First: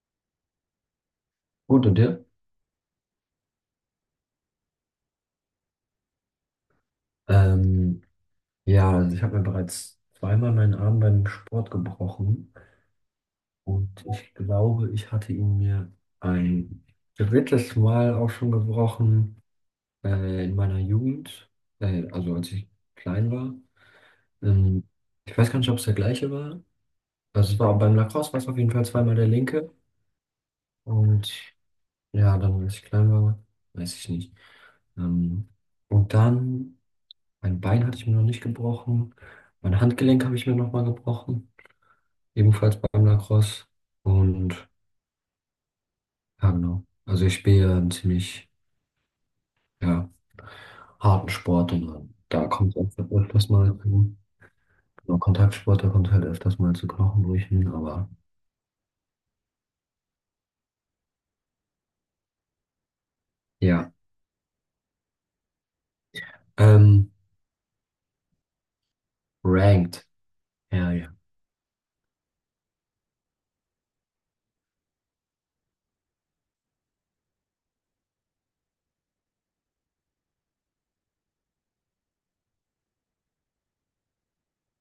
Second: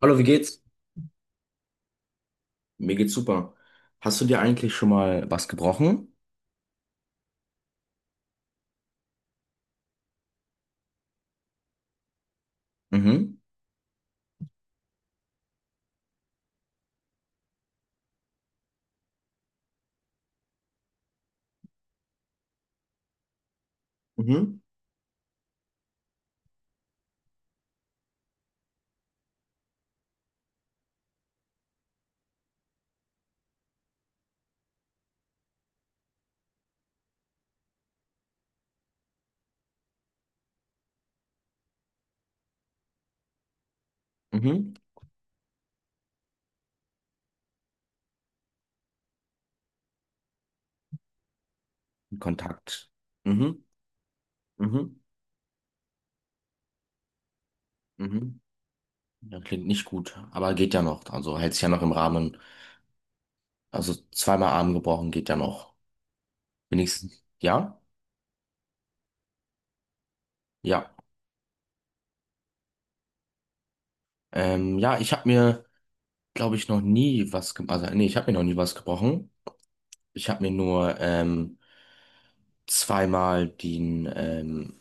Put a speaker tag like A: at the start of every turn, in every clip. A: Hallo, wie geht's?
B: Gut, und dir?
A: Mir geht's super. Hast du dir eigentlich schon mal was gebrochen?
B: Ähm, ja, also ich habe mir bereits zweimal meinen Arm beim Sport gebrochen
A: Mhm,
B: und ich glaube, ich hatte ihn mir ein drittes Mal auch schon gebrochen in meiner Jugend, also als ich klein war.
A: mhm,
B: Ähm, Ich weiß gar nicht, ob es der gleiche war. Also es war beim Lacrosse, war es auf jeden Fall zweimal der linke und ja, dann als ich klein war, weiß ich nicht. Ähm, und dann. Mein Bein hatte ich mir noch nicht gebrochen. Mein Handgelenk habe ich mir nochmal gebrochen. Ebenfalls beim Lacrosse. Und
A: mhm.
B: ja, genau. Also ich spiele ja einen ziemlich, ja, harten Sport und da kommt
A: Kontakt.
B: es halt öfters
A: Mhm,
B: mal zu, genau,
A: mhm,
B: Kontaktsport, da kommt es halt öfters mal zu Knochenbrüchen, aber
A: mhm. Ja, klingt nicht gut, aber geht ja noch. Also hält sich ja noch im Rahmen.
B: ja.
A: Also zweimal Arm gebrochen geht ja noch.
B: Ähm,
A: Wenigstens. Ja?
B: Ranked. Ja,
A: Ja.
B: ja.
A: Ja, ich habe mir, glaube ich, noch nie was gebrochen. Also, nee, ich habe mir noch nie was gebrochen. Ich habe mir nur zweimal den, ähm,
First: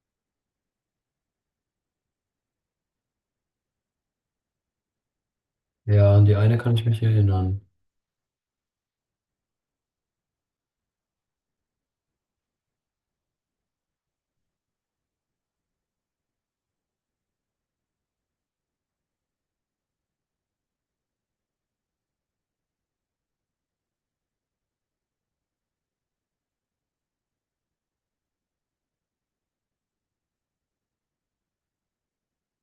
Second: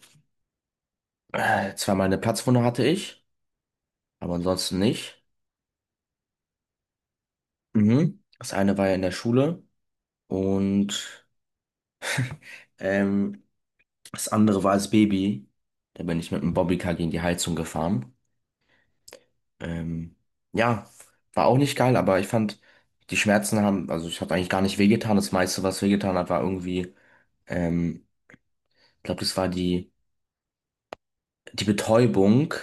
A: äh, zweimal eine Platzwunde hatte ich, aber ansonsten nicht.
B: Ja, an die eine kann ich mich erinnern.
A: Mhm. Das eine war ja in der Schule und ähm, das andere war als Baby. Da bin ich mit einem Bobbycar gegen die Heizung gefahren. Ähm, ja, war auch nicht geil, aber ich fand, die Schmerzen haben, also ich habe eigentlich gar nicht wehgetan. Das meiste, was wehgetan hat, war irgendwie, ähm, ich glaube, das war die Betäubung,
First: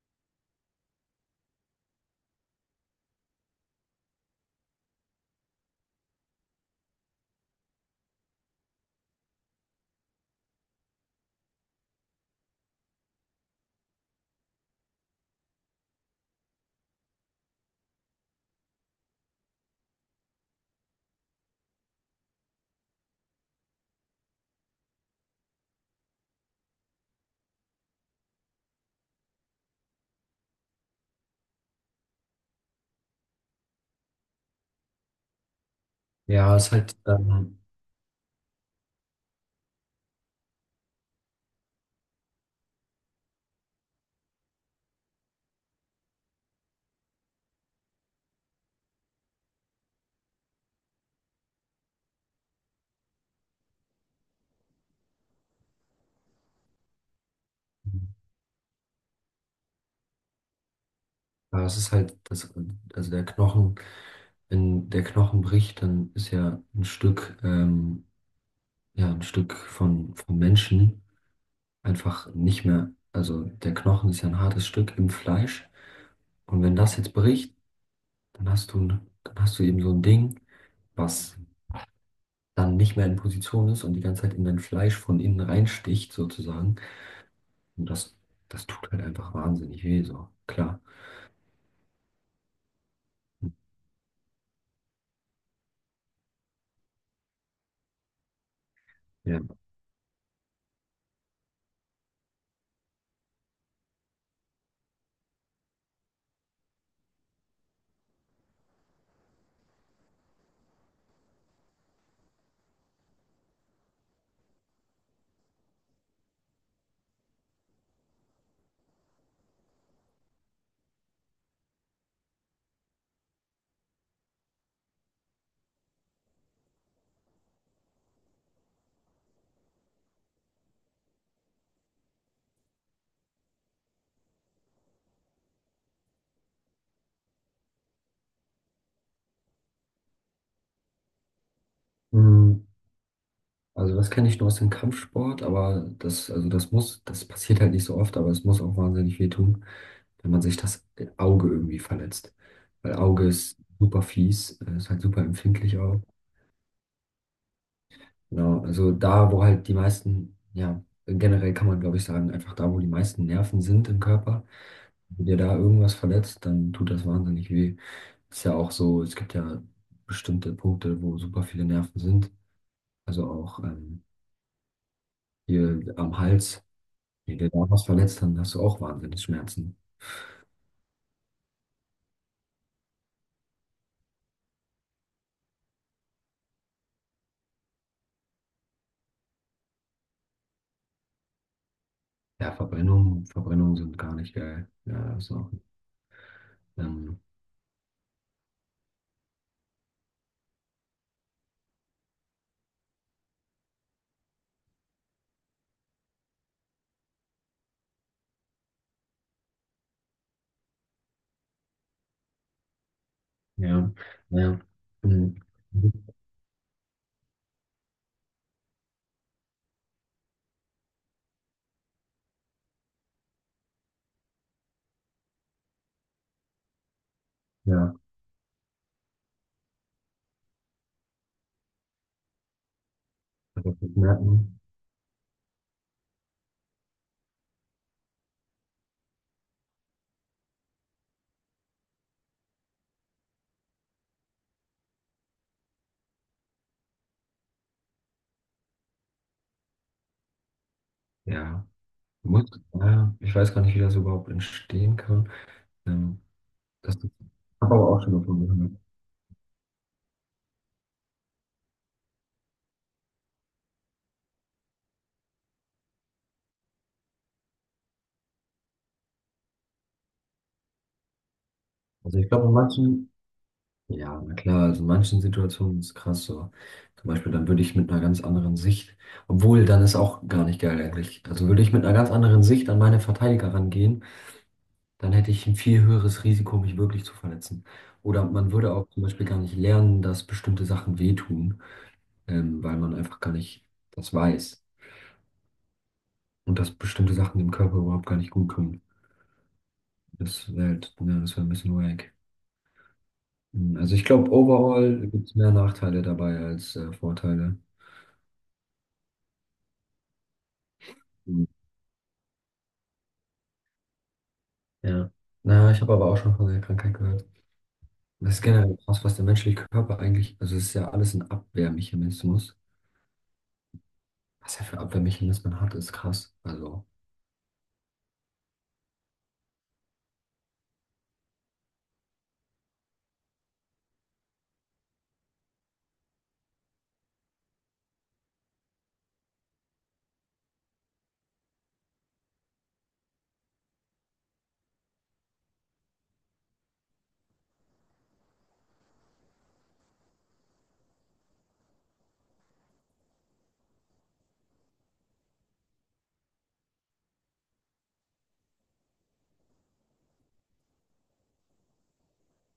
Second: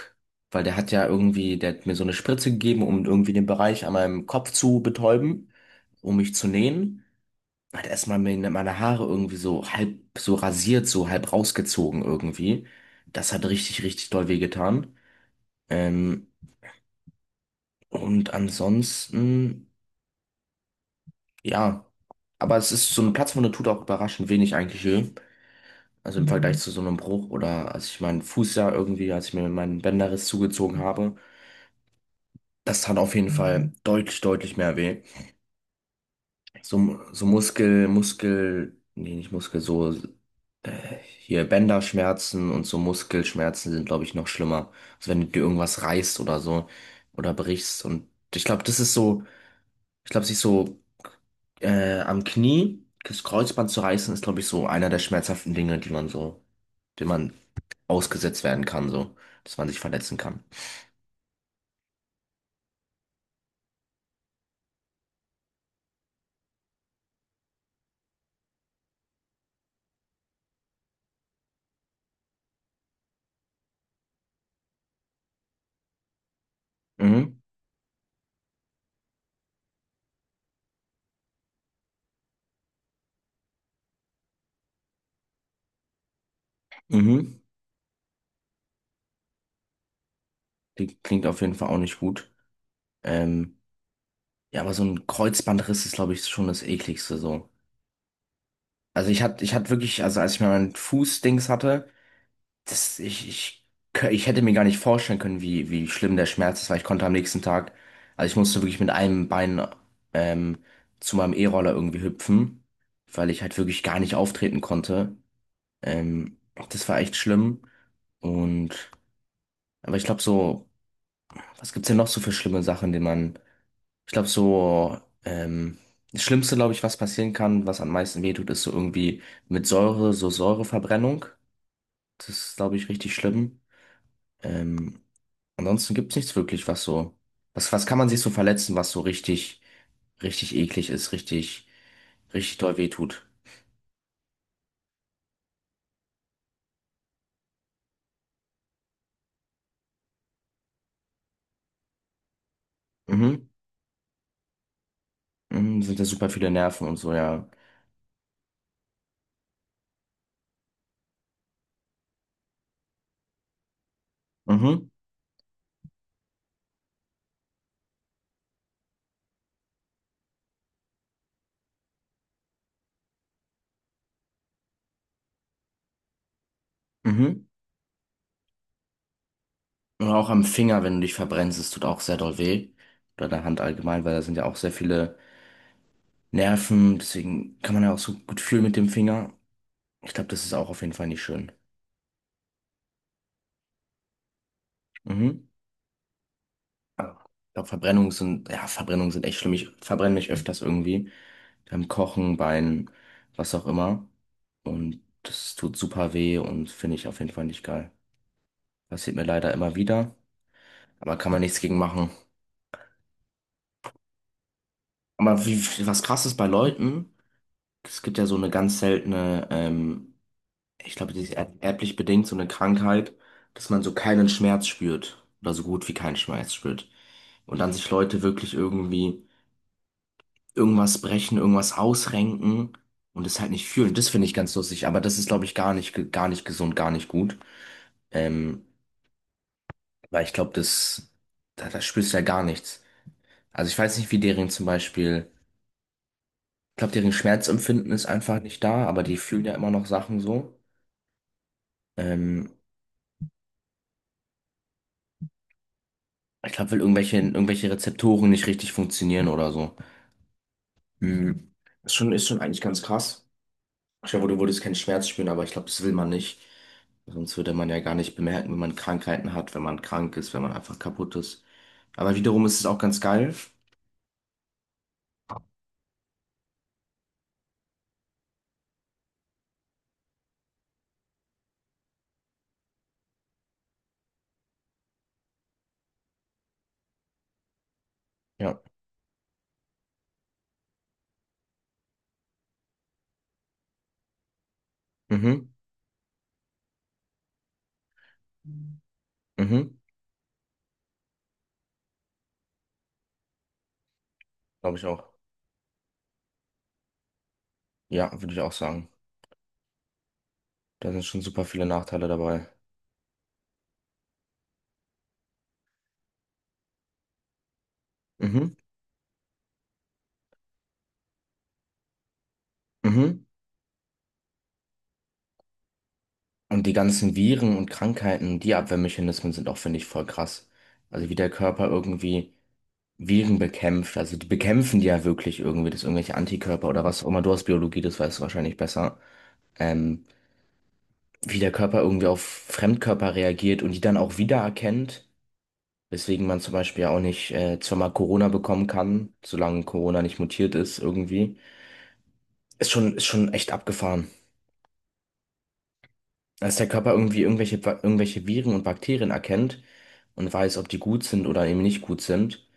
A: weil der hat ja irgendwie, der hat mir so eine Spritze gegeben, um irgendwie den Bereich an meinem Kopf zu betäuben, um mich zu nähen. Hat erstmal meine Haare irgendwie so halb so rasiert, so halb rausgezogen irgendwie. Das hat richtig, richtig doll wehgetan. Ähm, und ansonsten, ja. Aber es ist so eine Platzwunde tut auch überraschend wenig eigentlich weh. Also im Vergleich Mhm. zu so einem Bruch oder als ich meinen Fuß ja irgendwie, als ich mir meinen Bänderriss zugezogen habe, das tat auf jeden Fall deutlich, deutlich mehr weh.
B: Ja, es ist halt,
A: So, so Nee, nicht Muskel, so. Hier Bänderschmerzen und so Muskelschmerzen sind, glaube ich, noch schlimmer. Also wenn du dir irgendwas reißt oder so oder brichst. Und ich glaube, das ist so, ich glaube, sich so am Knie das Kreuzband zu reißen, ist, glaube ich, so einer der schmerzhaften Dinge, die man so, dem man ausgesetzt werden kann, so, dass man sich verletzen kann.
B: ja, es ist halt, das, also der Knochen. Wenn der Knochen bricht, dann ist ja, ein Stück von, vom Menschen einfach nicht mehr. Also der Knochen ist ja ein hartes Stück im Fleisch. Und wenn das jetzt
A: Mhm.
B: bricht, dann hast du, dann hast du eben so ein Ding, was dann nicht mehr in Position ist und die ganze Zeit in dein Fleisch von innen reinsticht, sozusagen.
A: Mhm.
B: Und das, das tut halt einfach wahnsinnig weh, so. Klar.
A: Die klingt auf jeden Fall auch nicht gut. Ähm, ja, aber so ein Kreuzbandriss ist, glaube ich, schon das Ekligste so. Also
B: Ja.
A: ich hatte wirklich, also als ich mir meinen Fußdings hatte, Das, ich, kö- ich hätte mir gar nicht vorstellen können, wie schlimm der Schmerz ist, weil ich konnte am nächsten Tag, also ich musste wirklich mit einem Bein ähm, zu meinem E-Roller irgendwie hüpfen, weil ich halt wirklich gar nicht auftreten konnte. Ähm, Das war echt schlimm. Und, aber ich glaube so, was gibt's denn noch so für schlimme Sachen, die man, ich glaube so, das Schlimmste, glaube ich, was passieren kann, was am meisten wehtut, ist so irgendwie mit Säure, so Säureverbrennung. Das ist, glaube ich, richtig schlimm. Ähm, Ansonsten gibt's nichts wirklich, was so. Was, was kann man sich so verletzen, was so richtig, richtig eklig ist, richtig, richtig
B: Mm,
A: doll wehtut?
B: also das kenne ich nur aus dem Kampfsport, aber das, also das muss, das passiert halt nicht so oft, aber es muss auch wahnsinnig weh tun. Wenn man sich das Auge irgendwie verletzt. Weil Auge
A: Mhm.
B: ist super fies, ist halt super empfindlich
A: Mhm. Sind
B: auch.
A: da super viele Nerven und so, ja.
B: Genau, also da, wo halt die meisten, ja, generell kann man, glaube ich, sagen, einfach da, wo die meisten Nerven sind im Körper,
A: Mhm.
B: wenn dir da irgendwas verletzt, dann tut das wahnsinnig weh. Ist ja auch so, es gibt ja bestimmte Punkte, wo super viele Nerven sind. Also auch hier am Hals, wenn
A: Mhm.
B: dir da was verletzt, dann hast du auch wahnsinnig Schmerzen.
A: Oder auch am Finger, wenn du dich verbrennst, es tut auch sehr doll weh. Oder an der Hand allgemein, weil da sind ja auch sehr viele Nerven. Deswegen kann man ja auch so gut fühlen mit dem Finger. Ich glaube, das ist auch auf jeden Fall nicht schön.
B: Ja, Verbrennungen, Verbrennungen sind gar nicht geil. Ja, ist
A: Mhm.
B: auch. Ähm,
A: Ja. Ich glaube, Verbrennungen sind, ja, Verbrennungen sind echt schlimm. Ich verbrenne mich öfters irgendwie. Beim Kochen, Beinen, was auch immer. Und das tut super weh und finde ich auf jeden Fall nicht geil. Passiert mir leider immer wieder, aber kann man nichts gegen machen.
B: Ja, ja. Mhm.
A: Aber wie, was
B: Mhm.
A: krass ist bei Leuten, es gibt ja so eine ganz seltene, ich glaube, die ist erblich bedingt, so eine Krankheit, dass man so keinen Schmerz spürt oder so gut wie keinen Schmerz spürt. Und dann sich
B: Ja,
A: Leute wirklich irgendwie irgendwas brechen, irgendwas ausrenken und es halt nicht
B: also das
A: fühlen. Das finde ich ganz
B: merken.
A: lustig, aber das ist, glaube ich, gar nicht gesund, gar nicht gut. Ähm, Weil ich glaube, da, da spürst du ja gar nichts. Also ich weiß nicht, wie deren zum Beispiel, ich glaube, deren Schmerzempfinden ist einfach nicht da, aber die fühlen ja immer noch Sachen so.
B: Ja, muss,
A: Ähm,
B: ja, ich weiß gar nicht, wie das überhaupt entstehen kann. Ähm,
A: Ich glaube, weil
B: Das
A: irgendwelche
B: habe aber auch schon
A: Rezeptoren nicht
B: davon
A: richtig
B: gehört.
A: funktionieren oder so. Mhm. Ist schon eigentlich ganz krass. Ich glaube, du würdest keinen Schmerz spüren, aber ich glaube, das will man nicht. Sonst würde man ja gar nicht bemerken, wenn man Krankheiten hat, wenn man krank ist, wenn man einfach kaputt ist. Aber
B: Also ich
A: wiederum
B: glaube, in
A: ist es auch ganz
B: manchen,
A: geil.
B: ja, na klar, also in manchen Situationen ist es krass so. Zum Beispiel, dann würde ich mit einer ganz anderen Sicht, obwohl, dann ist auch gar nicht geil eigentlich. Also würde ich mit einer ganz anderen Sicht an meine Verteidiger rangehen, dann hätte ich ein viel höheres Risiko, mich wirklich zu verletzen. Oder man
A: Ja.
B: würde auch zum Beispiel gar nicht lernen, dass bestimmte Sachen wehtun. Weil man einfach gar nicht das weiß
A: Mhm.
B: und dass bestimmte Sachen dem Körper überhaupt gar nicht gut kommen.
A: Mhm.
B: Das wäre halt, ne, das wäre ein bisschen wack. Hm, also ich glaube,
A: Glaube ich
B: overall
A: auch.
B: gibt es mehr Nachteile dabei als Vorteile.
A: Ja, würde ich auch sagen. Da sind schon super
B: Hm.
A: viele Nachteile dabei.
B: Ja. Na, ich habe aber auch schon von der Krankheit gehört. Das ist
A: Mhm.
B: generell krass, was der menschliche Körper eigentlich, also es ist ja alles ein Abwehrmechanismus.
A: Mhm.
B: Was er für Abwehrmechanismen hat, ist krass.
A: Und die
B: Also,
A: ganzen Viren und Krankheiten, die Abwehrmechanismen sind auch, finde ich, voll krass. Also wie der Körper irgendwie Viren bekämpft. Also die bekämpfen die ja wirklich irgendwie, das irgendwelche Antikörper oder was auch immer. Du hast Biologie, das weißt du wahrscheinlich besser. Ähm, Wie der Körper irgendwie auf Fremdkörper reagiert und die dann auch wiedererkennt, weswegen man zum Beispiel ja auch nicht zweimal Corona bekommen kann, solange Corona nicht mutiert ist irgendwie. Ist schon echt abgefahren. Dass der Körper irgendwie irgendwelche Viren und Bakterien erkennt und weiß, ob die gut sind oder eben nicht gut sind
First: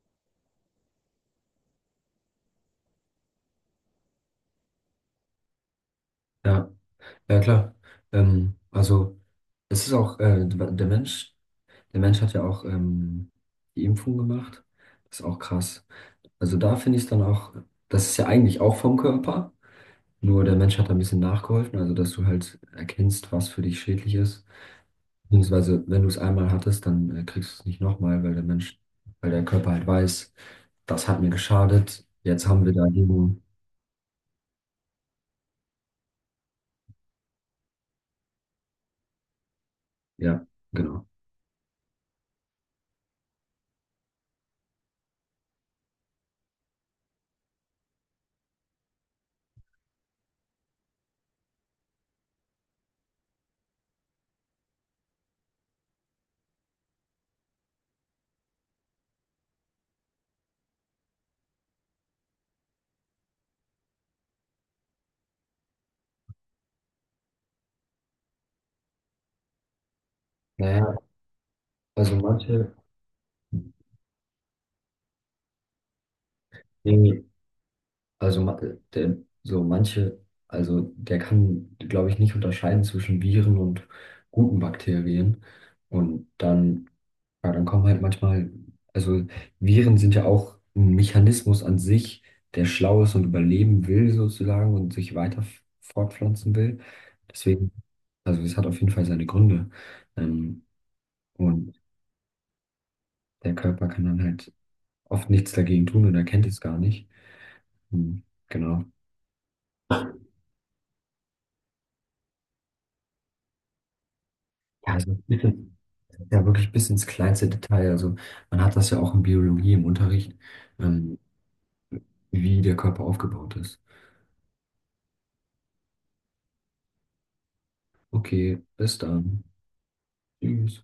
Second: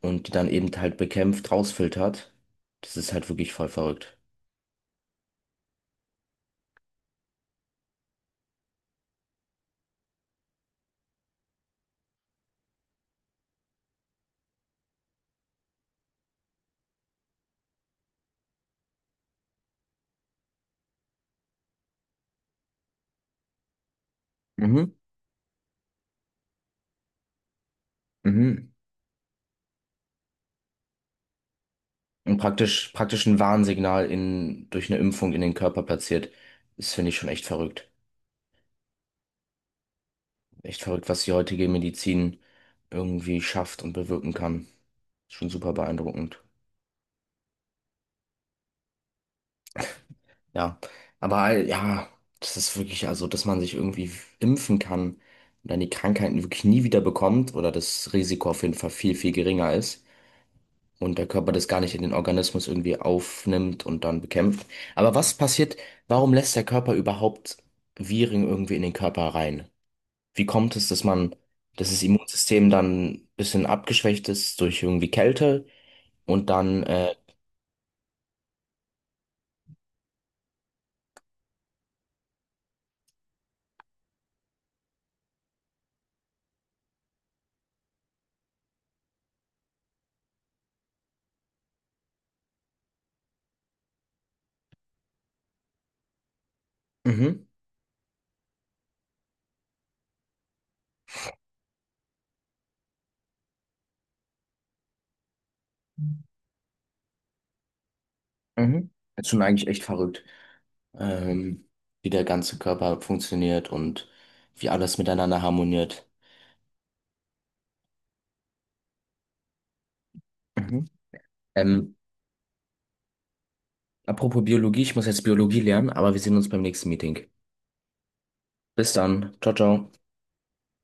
A: und die dann eben halt bekämpft, rausfiltert. Das ist halt wirklich voll verrückt.
B: ja, ja klar. Also es ist auch, der Mensch hat ja auch die Impfung gemacht. Das ist auch krass. Also da finde ich es dann auch, das ist ja eigentlich auch vom Körper, nur der Mensch hat da ein bisschen nachgeholfen, also dass du halt erkennst, was für dich schädlich ist.
A: Mhm,
B: Beziehungsweise, wenn du es einmal hattest, dann kriegst du es nicht nochmal,
A: mhm.
B: Weil der Körper halt weiß, das hat mir geschadet,
A: Und
B: jetzt haben wir da
A: praktisch, praktisch ein
B: Heilung.
A: Warnsignal in, durch eine Impfung in den Körper platziert. Das finde ich schon echt verrückt.
B: Ja,
A: Echt
B: genau.
A: verrückt, was die heutige Medizin irgendwie schafft und bewirken kann. Schon super beeindruckend. Ja, aber ja, das ist wirklich, also, dass man sich irgendwie impfen kann und dann die Krankheiten wirklich nie wieder bekommt oder das Risiko auf jeden Fall viel, viel geringer ist und der Körper das gar nicht in den Organismus irgendwie aufnimmt und dann bekämpft. Aber was passiert, warum lässt der Körper überhaupt Viren irgendwie in den Körper rein? Wie kommt es,
B: Naja,
A: dass man, dass das
B: also
A: Immunsystem
B: manche,
A: dann ein bisschen abgeschwächt ist durch irgendwie Kälte? Und dann, äh,
B: Also ma- äh, der, so manche, also der kann, glaube ich, nicht unterscheiden zwischen Viren und guten Bakterien. Und dann, ja, dann kommen halt manchmal, also Viren sind ja auch ein Mechanismus an sich, der schlau ist und überleben will sozusagen und sich weiter fortpflanzen will.
A: mhm,
B: Deswegen, also es hat auf jeden Fall seine Gründe. Ähm, und der Körper kann dann halt oft nichts dagegen tun und erkennt es gar nicht. Hm, genau.
A: mhm. Das ist schon eigentlich echt verrückt, ähm, wie der ganze Körper funktioniert und wie
B: Ja,
A: alles
B: also
A: miteinander harmoniert.
B: ja, wirklich bis ins kleinste Detail. Also man hat das ja auch in Biologie im Unterricht,
A: Mhm.
B: ähm,
A: Ähm,
B: wie der Körper aufgebaut ist.
A: apropos Biologie, ich muss jetzt Biologie lernen, aber wir sehen uns beim nächsten Meeting.
B: Okay,
A: Bis
B: bis
A: dann.
B: dann.
A: Ciao, ciao.
B: Tschüss.